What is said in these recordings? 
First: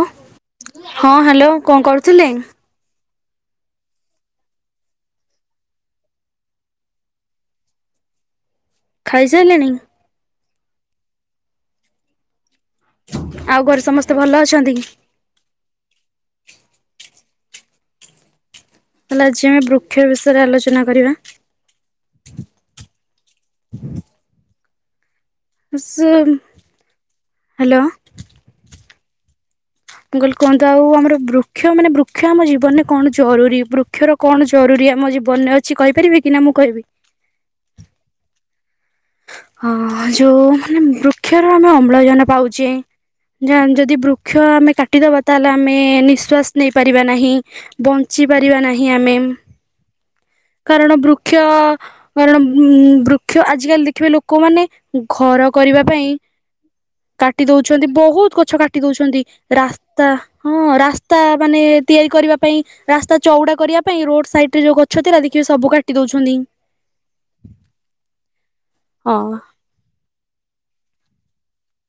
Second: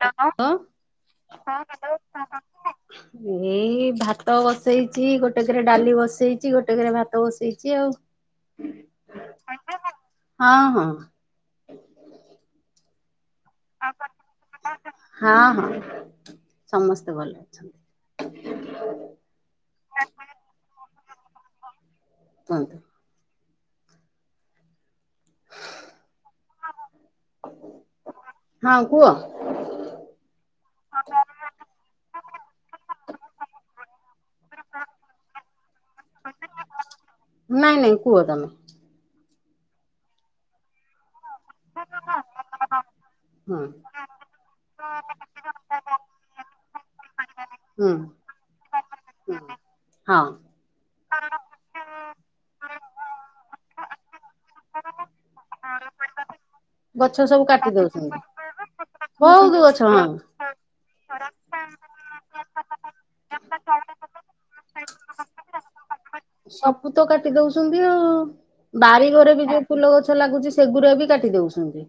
ଅଁ ହ୍ୟାଲୋ। ହଁ ହ୍ୟାଲୋ କଣ କରୁଥିଲେ? ଏଇ ଭାତ ବସେଇଚି ଗୋଟେ କେରେ ଡାଲି ବସେଇଚି ଗୋଟେ କେରେ ଭାତ ବସେଇଚି ଆଉ। ଖାଇସାଇଲେଣି। ହଁ ହଁ ଆଉ ଘରେ ସମସ୍ତେ ଭଲ ଅଛନ୍ତି କି। ହଁ ହଁ ସମସ୍ତେ ଭଲ ଅଛନ୍ତି। ତାହେଲେ ଆଜି ଆମେ ବୃକ୍ଷ ବିଷୟରେ ଆଲୋଚନା କରିବା। କୁହନ୍ତୁ। ଏ ସେମ୍ ହ୍ୟାଲୋ। ହଁ କୁହ। ମୁଁ କହିଲି କୁହନ୍ତୁ। ଆଉ ଆମର ବୃକ୍ଷ ମାନେ ବୃକ୍ଷ ଆମ ଜୀବନରେ କଣ ଜରୁରୀ ବୃକ୍ଷର କଣ ଜରୁରୀ ଆମ ଜୀବନରେ ଅଛି କହିପାରିବେ କି ନା ମୁଁ କହିବି। ନାଇଁ ନାଇଁ କୁହ ତମେ। ହଁ ଯୋଉ ମାନେ ବୃକ୍ଷରୁ ଆମେ ଅମ୍ଳଜାନ ପାଉଚେ। ଜାଣ ଯଦି ବୃକ୍ଷ ଆମେ କାଟିଦେବା ତାହେଲେ ଆମେ ନିଶ୍ୱାସ ନେଇପାରିବା ନାହିଁ। ହୁଁ। ବଞ୍ଚିପାରିବା ନାହିଁ ଆମେ। ହୁଁ ହଁ କାରଣ ବୃକ୍ଷ କାରଣ ଉଁ ବୃକ୍ଷ ଆଜି କାଲି ଦେଖ ଦେଖିବେ ଲୋକମାନେ ଘର କରିବା ପାଇଁ କାଟି ଦଉଛନ୍ତି ବହୁତ ଗଛ କାଟି ଦଉଛନ୍ତି। ବହୁତ ଗଛ ହଁ। ରାସ୍ତା ହଁ ରାସ୍ତା ମାନେ ତିଆରି କରିବା ପାଇଁ ରାସ୍ତା ଚଉଡା କରିବା ପାଇଁ ରୋଡ଼ ସାଇଟରେ ଯୋଉ ଗଛ ଥିଲା ଦେଖିବେ ସବୁ କାଟି ଦଉଛନ୍ତି। ସବୁ ତ କାଟି ଦଉଚନ୍ତି ଆଉ। ବାଡ଼ି ହଁ ଘରେ ବି ଯୋଉ ଫୁଲ ଗଛ ଲାଗୁଚି ସେଗୁଡ଼ା ବି କାଟି ଦଉଚନ୍ତି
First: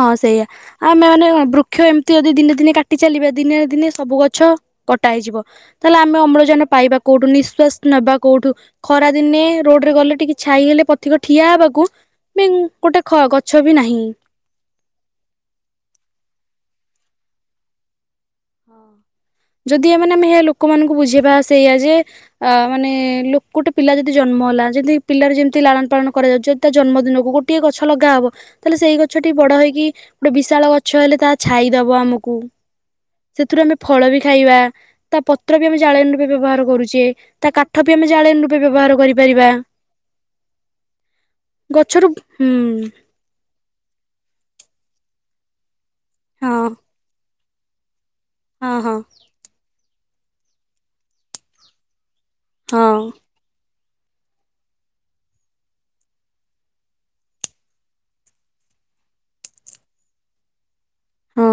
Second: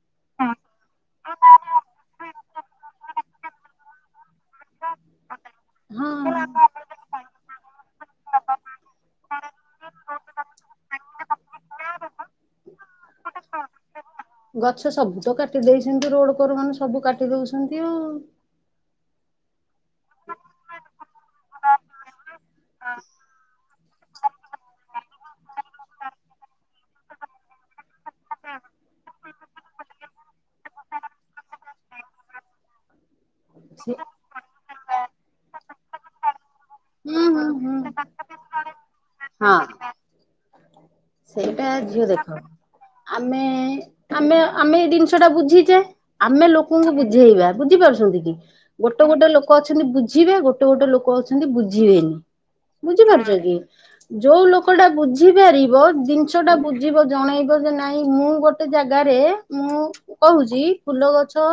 ହଁ ସେଇଆା ଆମେ ମାନେ ବୃକ୍ଷ ଏମିତି ଯଦି ଦିନେ ଦିନେ କାଟି ଚାଲିବା ଦିନେ ଦିନେ ସବୁ ଗଛ କଟା ହେଇଯିବ ତାହେଲେ ଆମେ ହଁ। ଅମ୍ଳଜାନ ପାଇବା କୋଉଠୁ ନିଶ୍ବାାସ ନେବା କୋଉଠୁ। ଖରା ଦିନେ ରୋଡରେ ଗଲେ ଟିକେ ଛାଇହେଲେ ପଥିକ ଠିଆ ହେବାକୁ ମେନ୍ ଗୋଟେ ଖ ଗଛ ବି ନାହିଁ। ଗଛ ସବୁ ତ କାଟି ଦେଇଚନ୍ତି ରୋଡ୍ କର ମାନେ ସବୁ କାଟି ଦଉଚନ୍ତି ଆଉ। ଯଦି ମାନେ ଆମେ ଲୋକମାନଙ୍କୁ ବୁଝେଇବା ସେଇଆ ଯେ ଆ ମାନେ ଲୋକଟେ ପିଲା ଯଦି ଜନ୍ମ ହେଲା ଯେମିତି ପିଲାର ଯେମିତି ଲାଳନ ପାଳନ କରାଯାଉଚି ତା ଜନ୍ମଦିନକୁ ଗୋଟିଏ ଗଛ ଲଗା ହବ ତାହେଲେ ସେଇ ଗଛଟି ବଡ ହେଇକି ଗୋଟେ ବିଶାଳ ଗଛ ହେଲେ ତା ଛାଇଦବ ଆମକୁ। ସେଥିରୁ ଆମେ ସେ ଫଳ ବି ଖାଇବା ତା ପତ୍ର ବି ଆମେ ଜାଳଣୀରେ ବି ବ୍ୟବହାର କରୁଚେ ହୁଁ ହୁଁ ତା କା ଠ ବି ଆମେ ଜାଳେଣି ରୂପେ ବ୍ୟବହାର ହୁଁ କରିପାରିବା। ହଁ। ସେଇଟା ଝିଅ ଗଛରୁ ଦେଖ ହୁଁ ଆମେ ଆମେ ଆମେ ଏଇ ଜିନିଷଟା ବୁଝିଚେ ଆମେ ହଁ ଲୋକଙ୍କୁ ବୁଝେଇବା ବୁଝିପାରୁଚନ୍ତି କି ହଁ ହଁ ଗୋଟେ ଗୋଟେ ଲୋକ ଅଛନ୍ତି ବୁଝିବେ ଗୋଟେ ଗୋଟେ ଲୋକ ଅଛନ୍ତି ବୁଝିବେନି। ହଁ ବୁଝିପାରୁଚ କି ଯୋଉ ଲୋକଟା ବୁଝିପାରିବ ଜିନିଷଟା ବୁଝିବ ଜଣେଇବ ଯେ ନାଇଁ ମୁଁ ଗୋଟେ ଜାଗାରେ ମୁଁ କହୁଚି ଫୁଲ ହଁ ଗଛ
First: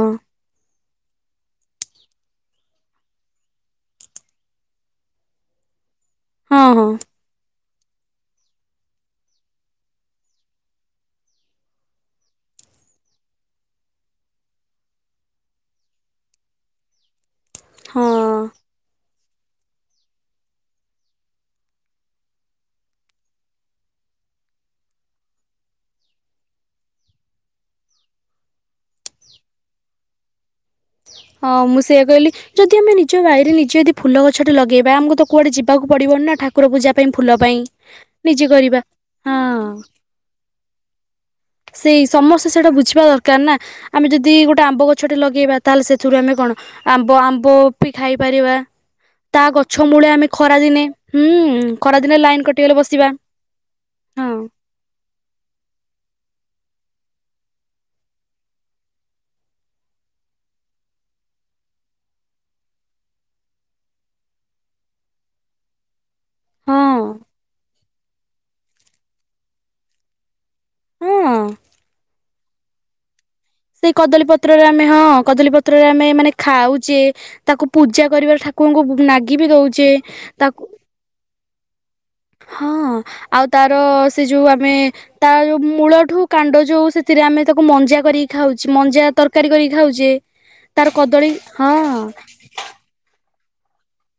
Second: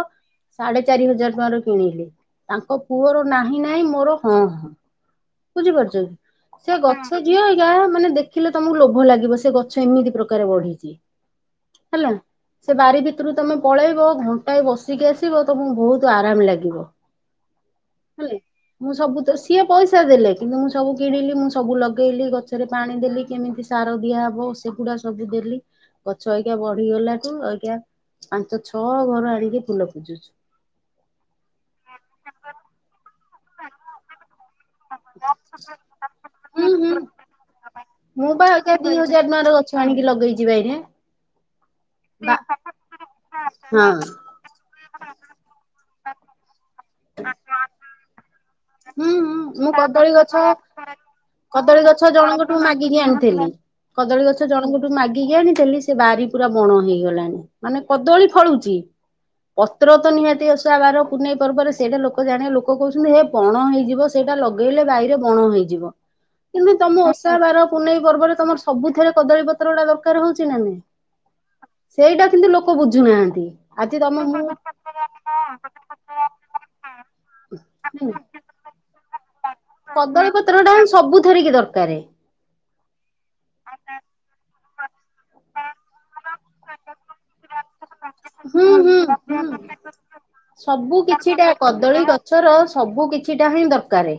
ସାଡେ ଚାରି ହଜାର ଟଙ୍କାରୁ କିଣିଲି ତାଙ୍କ ପୁଅର ନାହିଁ ନାହିଁ ମୋର ହଁ ହଁ। ବୁଝିପାରୁଚ କି ସେ ହଁ ଗଛ ସେ ଝିଅ [unintelligible] ମାନେ ଦେଖିଲେ ତମକୁ ଲୋଭ ଲାଗିବ ସେ ଗଛ ଏମିତି ପ୍ରକାର ବଢିଚି। [unintelligible] ସେ ବାରି ଭିତରକୁ ତମେ ପଳେଇବ ଘଣ୍ଟାଏ ବସିକି ଆସିବ ତମକୁ ବହୁତ ଆରାମ ଲାଗିବ। ହଁ ହେଲେ ହଁ ମୁଁ ସବୁ ତ ସିଏ ପଇସା ପଇସା ଦେଲେ କିନ୍ତୁ ମୁଁ ସବୁ କିଣିଲି ମୁଁ ସବୁ ଲଗେଇଲି ଗଛରେ ପାଣି ଦେଲି କେମିତି ସାର ଦିଆହବ। ସେଗୁଡା ସବୁ ଦେଲି ଗଛ ଏଇକିଆ ବଢିଗଲାଠୁ ଏ ପାଞ୍ଚ ଛଅ ଘର ଆଣିକି ଫୁଲ ପୂଜୁଚି। ହଁ ମୁଁ ସେଇଆା କହିଲି ଯଦି ଆମେ ନିଜ ବାଇରେ ନିଜ ଯଦି ଫୁଲ ଗଛଟେ ଲଗେଇବା ଆମକୁ ତ କୁଆଡେ ଯିବାକୁ ପଡିବନି ନା ଠାକୁର ହୁଁ ହୁଁ ପୂଜା ପାଇଁ ଫୁଲ ପାଇଁ। ମୁଁ ନିଜେ ବା ଅଇଖା କରିବା ଦୁଇ ହଜାର ହଁ ଟଙ୍କାର ଗଛ ଆଣିକି ଲଗେଇଚି ବାଇରେ। ସେଇ ବା ସମସ୍ତେ ସେଇଟା ବୁଝିବା ଦରକାର ନା ହଁ। ଆମେ ଯଦି ଗୋଟେ ଆମ୍ବ ଗ ଛଟେ ଲଗେଇବା ତାହେଲେ ସେଥିରୁ ଆମେ କଣ ଆମ୍ବ ଆମ୍ବ ବି ଖାଇପାରିବା। ହୁଁ ହୁଁ ତା ମୁଁ ଗଛ କଦଳୀ ମୂଳେ ଆମେ ଗଛ ଖରା ଦିନେ ଉଁ କଦଳୀ ଖରା ଗଛ ଦିନେ ଲାଇନ୍ ଜଣଙ୍କଠୁ କଟିଗଲେ ମାଗିକି ବସିବା। ଆଣିଥିଲି। କଦଳୀ ହଁ ଗଛ ଯ ଜଣଙ୍କଠୁ ମାଗିକି ଆଣିଥିଲି ସେ ବାରି ପୁରା ବଣ ହେଇଗଲାଣି ମାନେ କଦଳୀ ଫଳୁଚି ପତ୍ର ତ ନିହାତି ଓଷା ବାର ପୁନେଇଁପର୍ବରେ ସେଇଟା ଲୋକ ଜାଣିବେ ଲୋକ କହୁଚନ୍ତି ହେ ବଣ ହେଇଯିବ ସେଇଟା ଲଗେଇଲେ ବାଇରେ ବଣ ହେଇଯିବ। କିନ୍ତୁ ହଁ ତମ ଓଷା ବାର ପୁନେଇଁ ପର୍ବରେ ତମର ସବୁଥିରେ କଦଳୀପତ୍ ତ୍ରଟା ଦରକାର ହଉଚି ନା ନାଇଁ ହଁ ସେଇଟା କିନ୍ତୁ ଲୋକ ବୁଝୁନାହାନ୍ତି। ସେଇ ଆଜି ତମ କଦଳୀ ମୁଁ ପତ୍ରରେ ଆମେ ହଁ କଦଳୀ ପତ୍ରରେ ଆମେ ମାନେ ଖାଉଚେ ତାକୁ ପୂଜା କରିବାର ଠାକ୍ କୁଙ୍କୁ ନାଗି ବି ଦଉ। କଦଳୀପତ୍ରଟା ହିଁ ସବୁ ଥିରେକି ଦରକାର। ହଁ ଆଉ ତାର ସେ ଯୋଉ ଆମେ ତା ଯେଉଁ ମୂଳଠୁ କାଣ୍ଡ ଯେଉ ସେଥିରେ ଆମେ ତାକୁ ମଞ୍ଜା କରିିକି ହୁଁ ଖାଉଚେ ହୁଁ ମଞ୍ଜା ତରକାରୀ କରିକି ହୁଁ। ଖାଉଚେ ତାର ସବୁ କଦଳୀ କିଛିଟା ହଁ କଦଳୀ ଗଛର ସବୁ କିଛିଟା ହିଁ ଦରକାର।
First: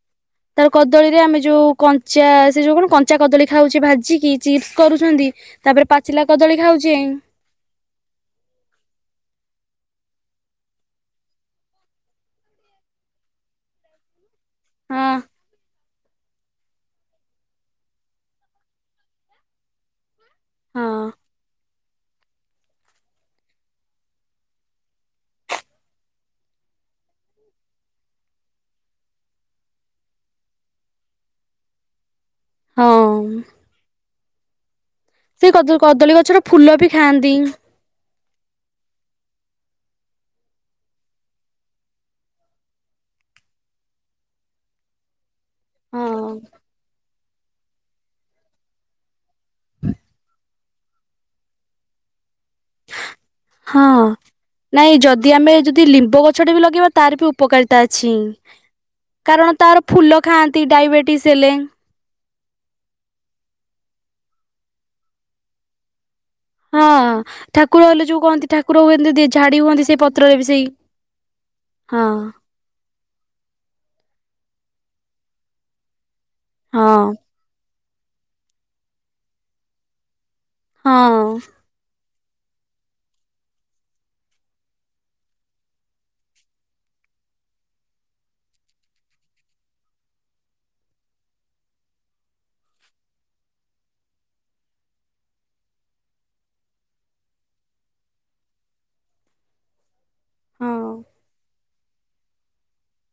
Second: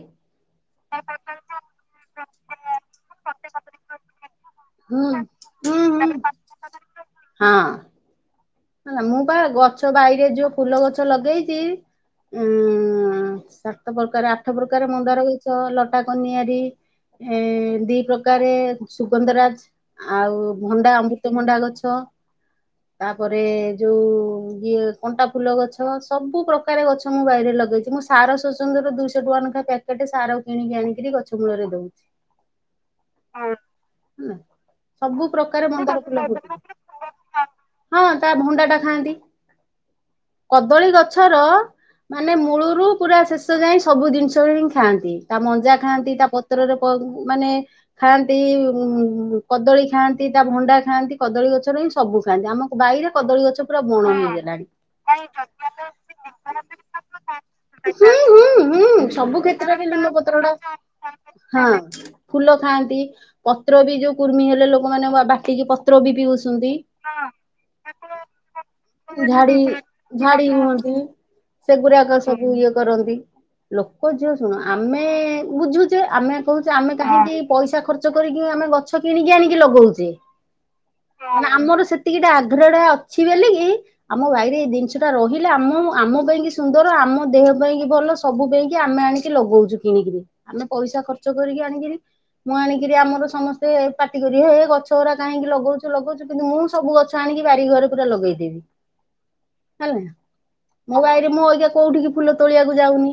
ତା କଦଳୀରେ ଆମେ ଯୋଉ କଞ୍ଚା ସେ ଯଉ କଣ କଞ୍ଚା କଦଳୀ ଖାଉଛେ ଭାଜିକି ଚିପ୍ସ୍ ହୁଁ କରୁଛନ୍ତି ହୁଁ ତାପରେ ହୁଁ। ପାଚିଲା କଦଳୀ ଖାଉଛିେଁ ହଁ। ହେଲା ମୁଁ ବା ଗଛ ବାଇରେ ଯଉ ଫୁଲ ଗଛ ଲଗେଇଛି ଉଁ ସାତ ପ୍ରକାର ଆଠ ପ୍ରକାର ହଁ ମନ୍ଦାର ଗଇଛ ଲ କଟା କନିଆରି ଏ ଦି ପ୍ରକାରେ ସୁଗନ୍ଧରାଜ୍ ଆଉ ଭଣ୍ଡା ହଁ ଅମୃତମଣ୍ଡା ଗଛ ତାପରେ ଯୋଉ ଇଏ କଣ୍ଟା ଫୁଲ ଗଛ ସବୁ ପ୍ରକାର ଗଛ ମୁଁ ବାଡିରେ ଲଗେଇଛି ମୁଁ ସାର ସ୍ୱସନ୍ଦ୍ର ର ଦୁଇଶହ ଟଙ୍କା ଲେଖା ପ୍ୟା ହେଟୁ ସାର କିଣିକି ଆଣିକିରି ଗଛ ମୂଳରେ ଦଉ। ହଁ ହୁଁ ସବୁ ପ୍ରକାର ମନ୍ଦାର ଫୁଲ ହୁଏ। ଥାଆନ୍ତିି। ହଁ ତା ଭଣ୍ଡା ଟା ଖାଆନ୍ତି କଦଳୀ ଗଛର ମାନେ ମୂଳରୁ ପୁରା ଶେଷ ଯାଏଁ ସବୁ ଜିନ୍ଷ ହିଁ ଖାଆନ୍ତି ତା ମଞ୍ଜା ଖାଆନ୍ତି ତା ହଁ ପତ୍ରରେ ବ ମାନେ ଖାଆନ୍ତି ଉ କଦଳୀ ଖାନ୍ତି ତା ଭଣ୍ଡା ଖାନ୍ତି କଦଳୀ ଗଛର ହିଁ ସବୁ ଖାଆନ୍ତି ଆମ ବାଇରେ କଦଳୀ ଗଛ ପୁରା ହଁ ବଣା ହେଇଗଲାଣି। ନାଇଁ ଯଦି ଆମେ ଯଦି ଲିମ୍ବ ଗଛଟେ ବି ଲଗେଇବା ତାର ବି ଉପକାରିତା ଅଛି। ହୁଁ ହୁଁ ହୁଁ ସବୁ କାରଣ ତାର କ୍ଷେତ୍ରରେ ନିମ ଫୁଲ ପତ୍ର ଟା ଖାଆନ୍ତି ଡାଇବେଟିସ ହେଲେ ହଁ। ଫୁଲ ଖାଆନ୍ତି ପତ୍ର ବି ଯୋଉ କୁର୍ମି ହେଲେ ଲୋକମାନେ ବାଟିକି ପତ୍ର ବି ପିଉଛନ୍ତି। ହଁ ଠାକୁର ହେଲେ ଯୋଉ କହନ୍ତି ଠାକୁର ହଅନ୍ତି ଝାଡି ହୁଅନ୍ତି ସେଇ ପତ୍ରରେ ଝାଡି ବି ସେଇ। ହୁଅନ୍ତି ହଁ ସେଗୁରାକ ସବୁ ଇଏ କରନ୍ତି। ଲୋକ ଝିଅ ଶୁଣ ଆମେ ବୁଝୁଛେ ଆମେ କହୁଛେ ହଁ ଆମେ କାହିଁକି ପଇସା ଖ ର୍ଚ୍ଚ କରି କିବି ଆମେ ଗଛ କିଣିକି ଆଣିକି ଲଗଉଛେ ହଁ ମାନେ ଆମର ସେତିକିଟାଆ [unintelligible] ଅଛି ବେଲି କି ଆମ ଭାଇରେ ଏଇ ଜିନ୍ଷ ଟା ରହିଲା ଆମ ଆମ ପାଇଁକି ସୁନ୍ଦର ଆମ ଦେହ ପାଇଁକି ଭଲ। ସବୁ ଦେଇକି ଆମେ ଆଣିକି ଲଗଉଛୁ କିଣିକିରି ଆମେ ପଇସା ଖର୍ଚ୍ଚ କରିକି ଆଣିକିରି ମୁଁ ଆଣିକିରି ଆମର ସମସ୍ତେ ପାଟି କରିବେ ଏ ଗଛ ଗୁରା କାହିଁକି ଲଗଉଛୁ ଲଗଉଛୁ କିନ୍ତୁ ମୁଁ ସବୁ ଗ ଛ ଆଣିକି ବାରି ଘରେ ପୁରା ଲଗେଇଦେବି ହେଲା। ହଁ ମୋ ବାଇରେ ମୁଁ ଆଜ୍ଞା କୋଉଠିକି ଫୁଲ ତୋଳିଆକୁ ଯାଉନି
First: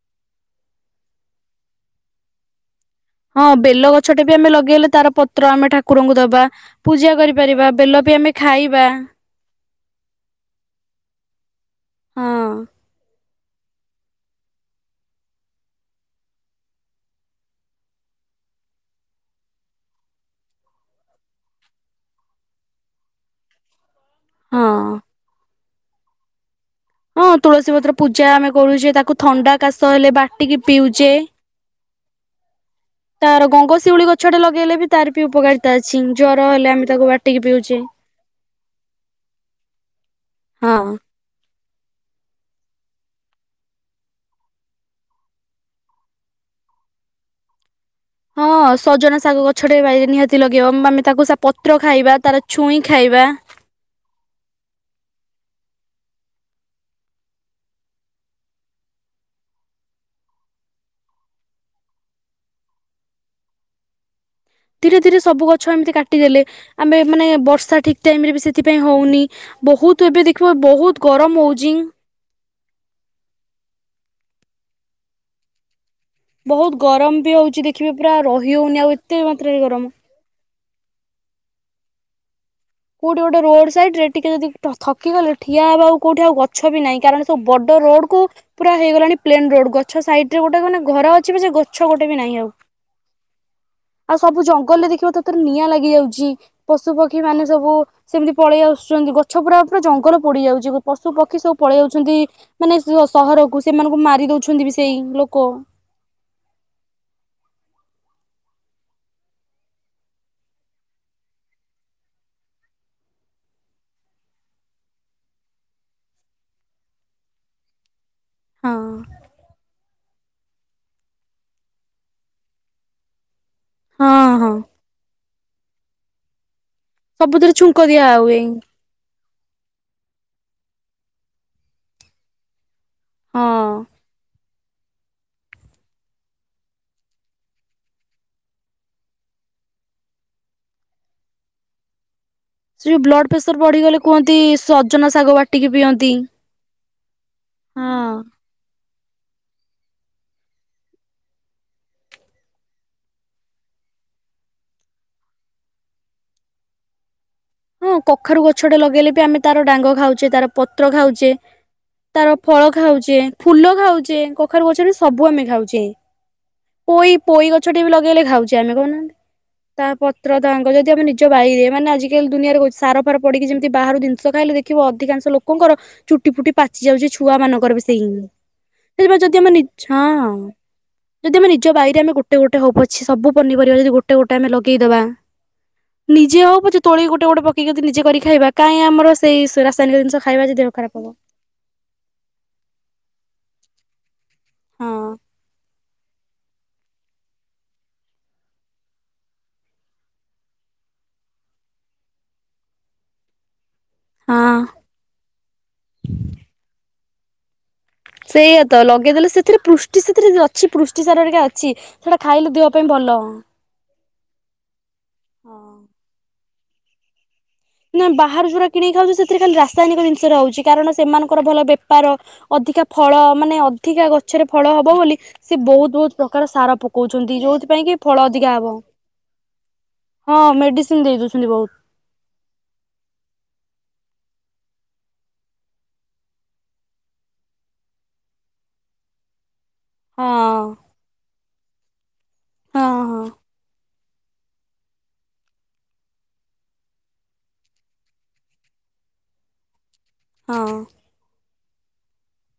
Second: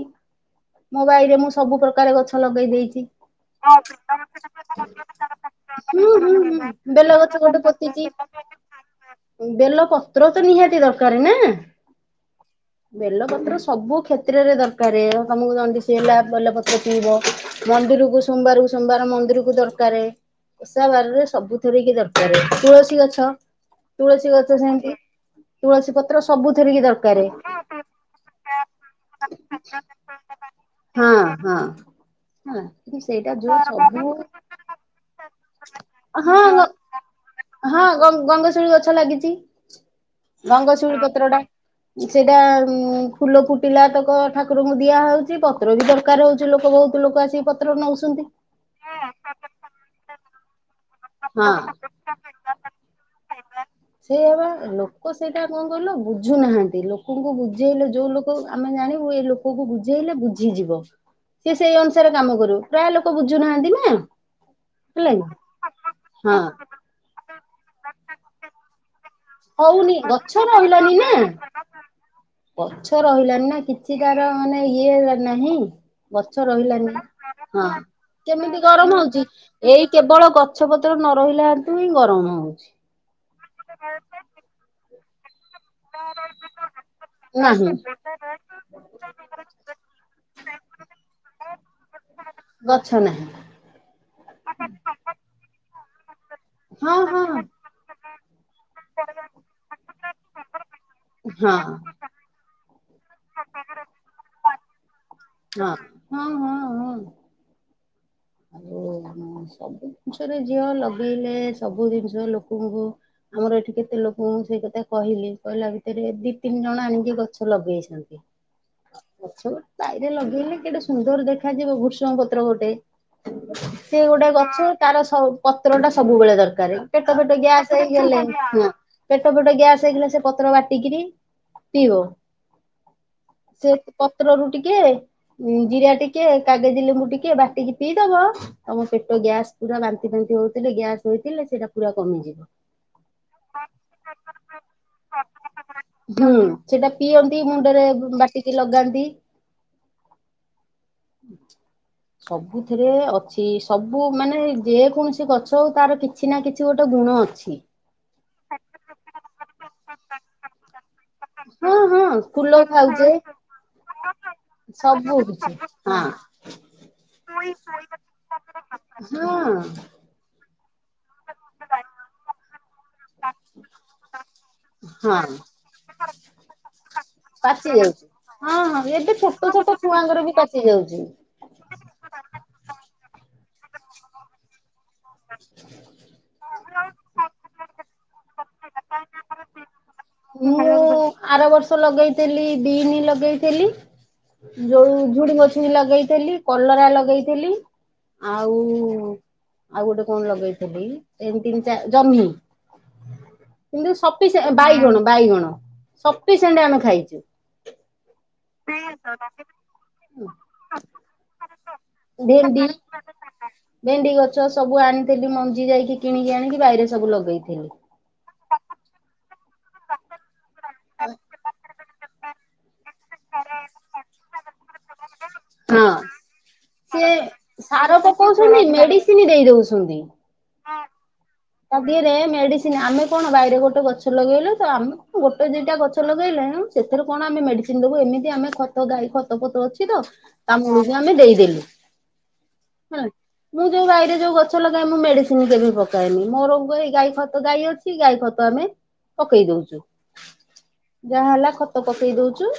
ମୋ ବାଇରେ ମୁଁ ସବୁ ପ୍ରକାର ଗଛ ଲଗେଇ ଦେଇଚି। ହଁ ବେଲ ଗଛ ଟେ ବି ଆମେ ଲଗେଇଲେ ତାର ପତ୍ର ଆମେ ହୁଁ ଠାକୁରଙ୍କୁ ହୁଁ ଦବା ହୁଁ ପୂଜା ବେଲ ଗଛ ଗୋଟେ କରିପାରିବା ବେଲ ପୋତିଚି। ବି ଆମେ ଖାଇବା। ବେଲ ପତ୍ର ତ ନିହାତି ଦର୍କାରେ ନା? ହଁ ବେଲପତ୍ର ସବୁ କ୍ଷେତ୍ରରେ ଦର୍କାରେ ର ତମକୁ ଦଣ୍ଡିସି ହେଲା ବେଲପତ୍ର ପିଇବ ମନ୍ଦିରକୁ ସୋମ୍ବାର୍ କୁ ସୋମ୍ବାର ମନ୍ଦିରକୁ ଦର୍କାରେ। ଓଷା ବାର୍ ରେ ସବୁ ଥୀରେ କି ଦର୍କାରେ ତୁଳସୀ ଗଛ ତୁଳସୀ ଗଛ ହଁ ସେମିତି ତୁଳସୀ ପତ୍ର ସବୁଥିରିକି ଦର୍ ହଁ ତୁଳସୀ ପତ୍ର ପୂଜା ଆମେ କରୁଛେ ତାକୁ ଥଣ୍ଡା, କାଶ ହେଲେ ବାଟିକି ହଁ ପିଉଚେ। ହଁ। [unintelligible] ତାର ଗଙ୍ଗଶିଉଳି ସବୁ ଗଛ ଟେ ଲଗେଇଲେ ବି ତାର ବି ଉପକାରିତା ଅଛି ହଁ ଜର ହେଲେ ଆମେ ତାକୁ ବା ହଁ ଗଙ୍ଗ ଗଙ୍ଗ ଶିଉଳି ଗଛ ଲାଗିଛି ହଁ। ରଙ୍ଗଶିଉଳି ପତ୍ର ଟା ସେ ଟା ଫୁଲ ଫୁଟିଲା ତକ ଠାକୁରଙ୍କୁ ଦିଆହେଉଛି ପତ୍ର ବି ଦର୍କାରେ ହଉଛି ଲୋକ ବହୁତ୍ ଲୋକ ଆସି ତାର ନେଉଛନ୍ତି। ହଁ ସଜନା ଶାଗ ଗଛଟେ ବାଇରେ ନିହାତି ଲଗେଇବ ମାନେ ତାକୁ ସେ ହଁ। ପତ୍ର ଖାଇବା ତାାର ଛୁଇଁ ଖାଇବା ସେଇଆବା ଲୋକ ସେଇଟା କଣ କଲ ବୁଝୁନାହାନ୍ତି ଲୋକଙ୍କୁ ବୁଝେଇଲେ ଯୋଉ ଲୋକ ଆମେ ଜାଣିବୁ ଏଇ ଲୋକ ପୋକକୁ ବୁଝେଇଲେ ବୁଝିଯିବ। ସିଏ ସେଇ ଅନୁସାରେ କାମ କରୁ ପ୍ରାୟ ଲୋକ ବୁଝୁନାହାନ୍ତି ନା। ଧୀରେ ହେଲା ଧୀରେ ସବୁ ଗଛ ଏମିତି କି ହଁ। କାଟିଦେଲେ ଆମେ ମାନେ ବର୍ଷା ଠିକ୍ ଟାଇମ ରେ ବି ସେଥିପାଇଁ ହଉନି। ହଉନି ବହୁତ ଏବେ ଗଛ ଦେଖିବ ବହୁତ ଗରମ ହଉଛି। ପଛ ରହିଲାନି ନା କିଛି ତାର ମାନେ ଇଏ ନାହିଁ। ଗଛ ବହୁତ ରହିଲାନି ଗରମ ବି ହଉଛି ହଁ ଦେଖିବେ ପୁରା ରହି କେମିତି ହଉନି ଆଉ ଗରମ ଏତେ ହଉଛି ମାତ୍ରାରେ ଗରମ। ଏଇ କେବଳ ଗଛ ପତ୍ର ନ ରହିଲାଠୁ ହିଁ ଗରମ ହଉଛି। କୋଉଠି ଗୋଟେ ରୋଡ ସାଇଡ ରେ ଟିକେ ଯଦି ଥକି ଗଲେ ଠିଆ ହେବା ଆଉ କୋଉଠି ଆଉ ଗଛ ବି ନାହିଁ କାରଣ ସବୁ ନାହିଁ। ବଡ ରୋଡ କୁ ପୁରା ହେଇଗଲାଣି ପ୍ଲେନ ରୋଡ ଗଛ ସାଇଡ ରେ ଗୋଟେ ମାନେ ଘର ଅଛି ସେ ଗଛ ଗୋଟେ ବି ନାହିଁ ଆଉ। ନା। ଆଉ ସବୁ ଜଙ୍ଗଲରେ ଦେଖିବ ଥରେ ଥରେ ନିଆଁ ଲାଗି ଯାଉଛି ପଶୁ ହଁ ହଁ ପକ୍ଷୀ ମାନେ ସବୁ ସେମିତି ପଳେଇ ଆସୁଛନ୍ତି ଗଛ ପୁରା ପୁରା ଜଙ୍ଗଲ ପୋଡି ଯାଉଛି। ପଶୁ ପକ୍ଷୀ ହଁ ସବୁ ହଁ ପଳେଇ ଯାଉଛନ୍ତି ମାନେ ସହରକୁ ସେମାନଙ୍କୁ ମାରି ଦଉଛନ୍ତି ବି ସେଇ ଲୋକ। ହଁ ହଁ ହଁ। ଓ ହଁ। ସବୁ ଜିନିଷରେ ଝିଅ ଲଗେଇଲେ ସବୁ ଜିନିଷ ଲୋକଙ୍କୁ ଆମର ଏଠି କେତେ ଲୋକଙ୍କୁ ମୁଁ ସେଇ କଥା କହିଲି କହିଲା ଭିତରେ ଦି ତିନି ଜଣ ଆଣିକି ଗଛ ଲଗେଇ ଚନ୍ତି। [unintelligible] ହଁ। ଗଛ ଗୋଟେ ବାଇରେ ଲଗେଇଲେ କେଟେ ସୁନ୍ଦର ଦେଖାଯିବ ଭୃଷୁଙ୍ଗ ପତ୍ର ଗୋଟେ ସେ ହଁ ଗୋଟେ ହଁ ଗଛ ତାର ସ ପତ୍ର ଟା ସବୁବେଳେ ଦରକାର ପେଟ ଫେଟ ସବୁଥିରେ ଛୁଙ୍କ ଗ୍ୟାସ ଦିଆ ହେଇଗଲେ। ହୁଏ ପେଟ ଫେଟ ଗ୍ୟାସ୍ ହେଇକଥିଲା ସେ ପତ୍ର ବାଟିକରି ପିଇଵ ହଁ ସେ ପତ୍ରରୁ ଟିକେ ଜିରା ଟିକେ କାଗଜ ଲେମ୍ବୁ ଟିକେ ବାଟିକି ପିଇଦବ ତମ ପେଟ ଗ୍ୟାସ ପୁରା ବାନ୍ତି ଫାନ୍ତି ହଉଥିଲେ ଗ୍ୟାସ ହେଇଥିଲେ ସେଇଟା ପୁରା କମିଯିବ। ସେ ଯୋଉ ବ୍ଲଡ ପ୍ରେସର ବଢିଗଲେ କୁହନ୍ତି ସଜନା ଶାଗ ବାଟିକି ପିଅନ୍ତି। ହୁଁ ସେଇଟା ପିଅନ୍ତି ମୁଣ୍ଡରେ ହଁ ବାଟି କି ଲଗାନ୍ତି ସବୁଥିରେ ଅଛି। ସବୁ ମାନେ ଯେକୌଣସି ଗଛ ହଉତାର କିଛି ନା କିଛି ଗୋଟେ ଗୁଣ ଅଛି। ହଁ କଖାରୁ ଗଛଟେ ଲଗେଇଲେ ବି ଆମେ ତାର ଡାଙ୍ଗ ଖାଉଛେ ତାର ପତ୍ର ଖାଉଛେ। ହଁ ହଁ ତାର ଫୁଲ ଫଳ ଖାଉଛେ ଫୁଲ ଖାଉଛେ କଖାରୁ ଗଛରେ ସବୁ ଆମେ କିଛି ଖାଉଚେ। ହଁ। ପୋଇ ପୋଇ ଗଛଟେ ବି ଲଗେଇଲେ ଖାଉଚେ ଆମେ କହୁନ ହଁ ତା ପ ପତ୍ର ତାଙ୍ଗ ଯଦି ଆମେ ନିଜ ବାାଇରେ ମାନେ ଆଜିକାଲି ଦୁନିଆରେ ସାର ପଡିକି ଯେମିତି ବାହାରୁ ଜିନିଷ ଖାଇଲେ ଦେଖିବ ଅଧିକାଂଶ ହଁ। ଲୋକଙ୍କର ଚୁଟି ଫୁଟି ପାଚି ଯାଉଛି ଛୁଆ ପାଚି ମାନଙ୍କର ବି ସେଇ ଯାଉଛି ହିଁ। ହଁ ହଁ ଏବେ ସେଥିପାଇ ଛୋଟ ଯଦି ଆମେ ଛୋଟ ନିଛ ଛୁଆଙ୍କର ବି ପାଚି ଯାଉଛି। ହଁ ଯଦି ଆମେ ନିଜ ବାାଇରେଆମେ ଗୋଟେ ଗୋଟେ ହଉ ପଛେ ସବୁନିପରିବା ଯଦି ଗୋଟେ ଗୋଟେ ଆମେ ଲଗେଇଦବା ନିଜେ ହଉ ପଛେ ଗୋଟେ [unintelligible] ତୋଳିକି ଗୋଟେ ପକେଇ ନିଜେ କରି ଖାଇବା କାଇଁ ଆମର ସେଇ ରାସାୟନିକ ଜିନିଷ ଖାଇବା ଦେହ ମୁଁ ଖରାପ ହବ। ଆର ବର୍ଷ ଲଗେଇଥିଲି ବିନ ଲଗେଇଥିଲି ଯୋଉ ଝୁଡିଙ୍ଗ ଛୁଇଁ ଲଗେଇଥିଲି କଲରା ଲଗେଇଥିଲି ଆଉ ଆଉ ଗୋଟେ କଣ ଲଗେଇଥିଲି ତିନ ତିନି ଜହ୍ନି। କିନ୍ତୁି ସପିସେଣ୍ଟ ହଁ ବାଇଗଣ ବାଇଗଣ ସଫିସିଏଣ୍ଟ ଆମେ ଖାଇଛୁ। ସେଇଆ ତ ଲଗେଇଦେଲେ ସେଥିରେ ପୃଷ୍ଟି ସେଥିରେ ଅଛି ପୃଷ୍ଟି ସାର ଆରିକା ଅଛି। ସେଇଟା ଖାଇଲେ ଭେଣ୍ଡି ଦେହ ପାଇଁ ଭଲ ହ ଭେଣ୍ଡି ଗଛ ସବୁ ଆଣିଥିଲି ମଞ୍ଜି ଯାଇକି କିଣିକି ଆଣିକି ବାଇରେ ସବୁ ଲଗେଇଥିଲି। ନା ବାହାରେ ଯୋଉରା କିଣିକି ଖାଉଛ। ସେଥିରେ ଖାଲି ରାସାୟନ ଜିନିଷ ରହୁଛି। କାରଣ ସେମାନଙ୍କର ଭଲ ବେପାର ଅଧିକା ଫଳ ମାନେ ଅଧିକା ଗଛରେ ଫଳ ହବ ବୋଲି ସେ ହଁ ବହୁତ ବହୁତ ପ୍ରକାର ସାର ସେ ପକଉଛନ୍ତି ଯୋଉଥିପାଇଁ କି ସାର ଫଳ ଅଧିକା ପକଉଛନ୍ତି ହବ। ମେଡିସିନ ଦେଇ ଦଉ ସୁନ୍ତି। ହଁ ମେଡ଼ିସିନ ଦେଇଦଉଛନ୍ତି ବହୁତ। ମଝିରେ ମେଡିସିନ ଆମେ କଣ ବାଇରେ ଗୋଟେ ଗଛ ଲଗେଇଲୁ ତ ଆମେ କ ଗୋଟେ ଦିଟା ଗଛ ଲଗେଇଲେ ସେଥିରେ କଣ ଆମେ ମେଡିସିନ ଦେବୁ। ଏମିତି ଆମେ ଖ ଗାଇ ଖତ ପତ ଅଛି। ହଁ [inaudible] ତା ମୂଳରେ ଆମେ ଦେଇଦେଲୁ ହଁ ହେଲା। ହଁ ମୁଁ ଯୋଉ ବାରିରେ ଯୋଉ ଗଛ ଲଗାଏ। ମୁଁ ମେଡିସିନ କେବେ ପକାଏନି। ମୋର ଏଇ ଗାଈ ଖତ ଗାଈ ଅଛି। ଗାଈ ଖତ ଆମେ ପକେଇ ଦଉଛୁ। ହଁ। ଯାହା ହେଲା ଖତ ପକେଇ ଦୋଉଛୁ।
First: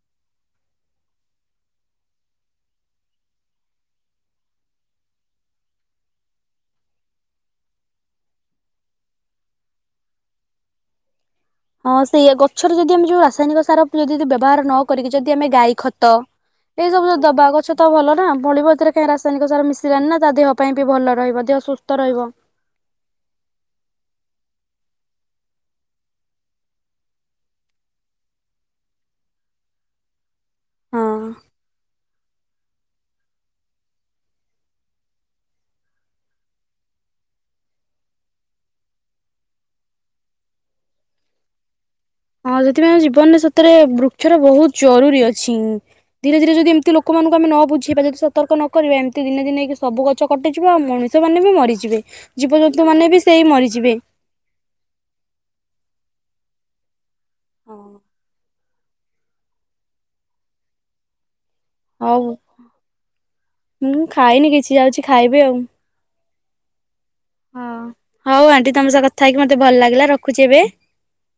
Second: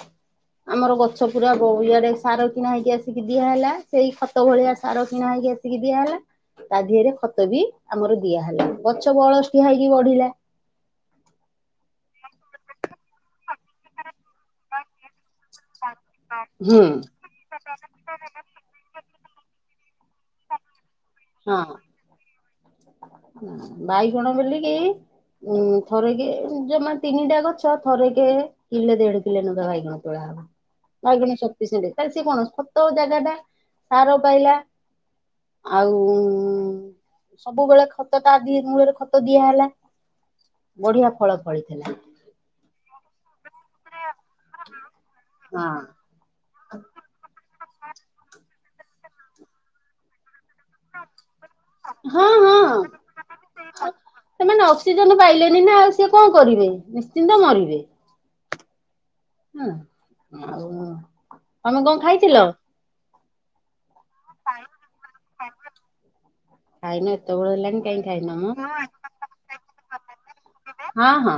ଆମର ଗଛ ପୁରା ବହିଆଡେ ସାର କିଣା ହେଇକି ଆସିକି ଦିଆହେଲା। ସେଇ ଖତ ଭଳିଆ ସାର କିଣା ହେଇକି ଆ ଦିଆହେଲା। ତା ଦେହରେ ଖତ ବି ଆମର ଦିଆହେଲା। ଗଛ ବଳ ଠିଆ ହେଇକି ବଢିଲା। ହଁ ସେୟା ଗଛରେ ଯଦି ଆମେ ଯୋଉ ରାସାୟନିକ ସାର ଯଦି ବ୍ୟବହାର ନ କରିକି ଯଦି ଆମେ ଗାଈ ଖତ ହୁଁ। ଏ ସବୁ ଯ ଦବା। ଗଛ ତ ଭଲ ନା ଭଳିବ ଏଥିରେ କାହିଁ ରାସାୟନିକ ସାର ମିଶିଲାନି ନା ତା ଦେହ ପାଇଁ ବି ଭଲ ରହିବ ଦେହ ହଁ ସୁସ ସ୍ଥ ରହିବ। ବାଇଗଣ ବିଲିକି ଉଁ ଥରେ କେ ଜମା ତିନିଟା ଗଛ ଥରେ କେ କିଲୋ ଦେଢ କିଲେ ନେକା ବାଇଗଣ ତୋଳା ହବ। ହଁ ବାଇଗଣ ଶକ୍ତି ସେମ ତାଲେ ସେ କଣ ତ ଜାଗା ଟା ସାର ପାଇଲା। ଆଉ ସବୁବେଳେ ଖତ ତା ଦି ମୂଳରେ ଖତ ଦିଆହେଲା। ବଢିଆ ଫଳ ଫଳିଥିଲା। ହଁ ସେଥିପାଇଁ ଆମ ଜୀବନରେ ସତରେ ବୃକ୍ଷର ବହୁତ ଜରୁରୀ ଅଛି। ହଁ। ଧୀରେ ଧୀରେ ଯଦି ଏମିତି ଲୋକମାନଙ୍କୁ ଆମେ ନ ବୁଝେଇବା ଯଦି ସତର୍କ ନ କରିବା ଏମିତି ଦିନେ ଦିନ ହେଇକି ସବୁ ଗଛ କଟିଯିବ। ଆଉ ମ ଣିଷ ମାନେ ବି ମରିଯିବେ। ହଁ ହଁ। ଜୀବଜନ୍ତୁମାନେ ବି ସେଇ ମରିଯିବେ। ସେମାନେ ଅକ୍ସିଜେନ ପାଇଲେନି ନା ଆଉ ସିଏ କଣ କରିବେ ନିଶ୍ଚିନ୍ତ ମରିବେ। ହୁଁ ଆଉ ତମେ କଣ ହଉ ଖାଇଥିଲ? ମୁଁ ଖାଇନି କିଛି ଯାଉଛି ଖାଇବି ଆଉ। ଖାଇନ ଏତ ବେ ହଁ ହଉ ଆଣ୍ଟି ତମ ସହ କଥା ହେଇକି ମତେ ଭଲ ଲାଗିଲା ରଖୁଛି ଏବେ। ହଁ ହଁ।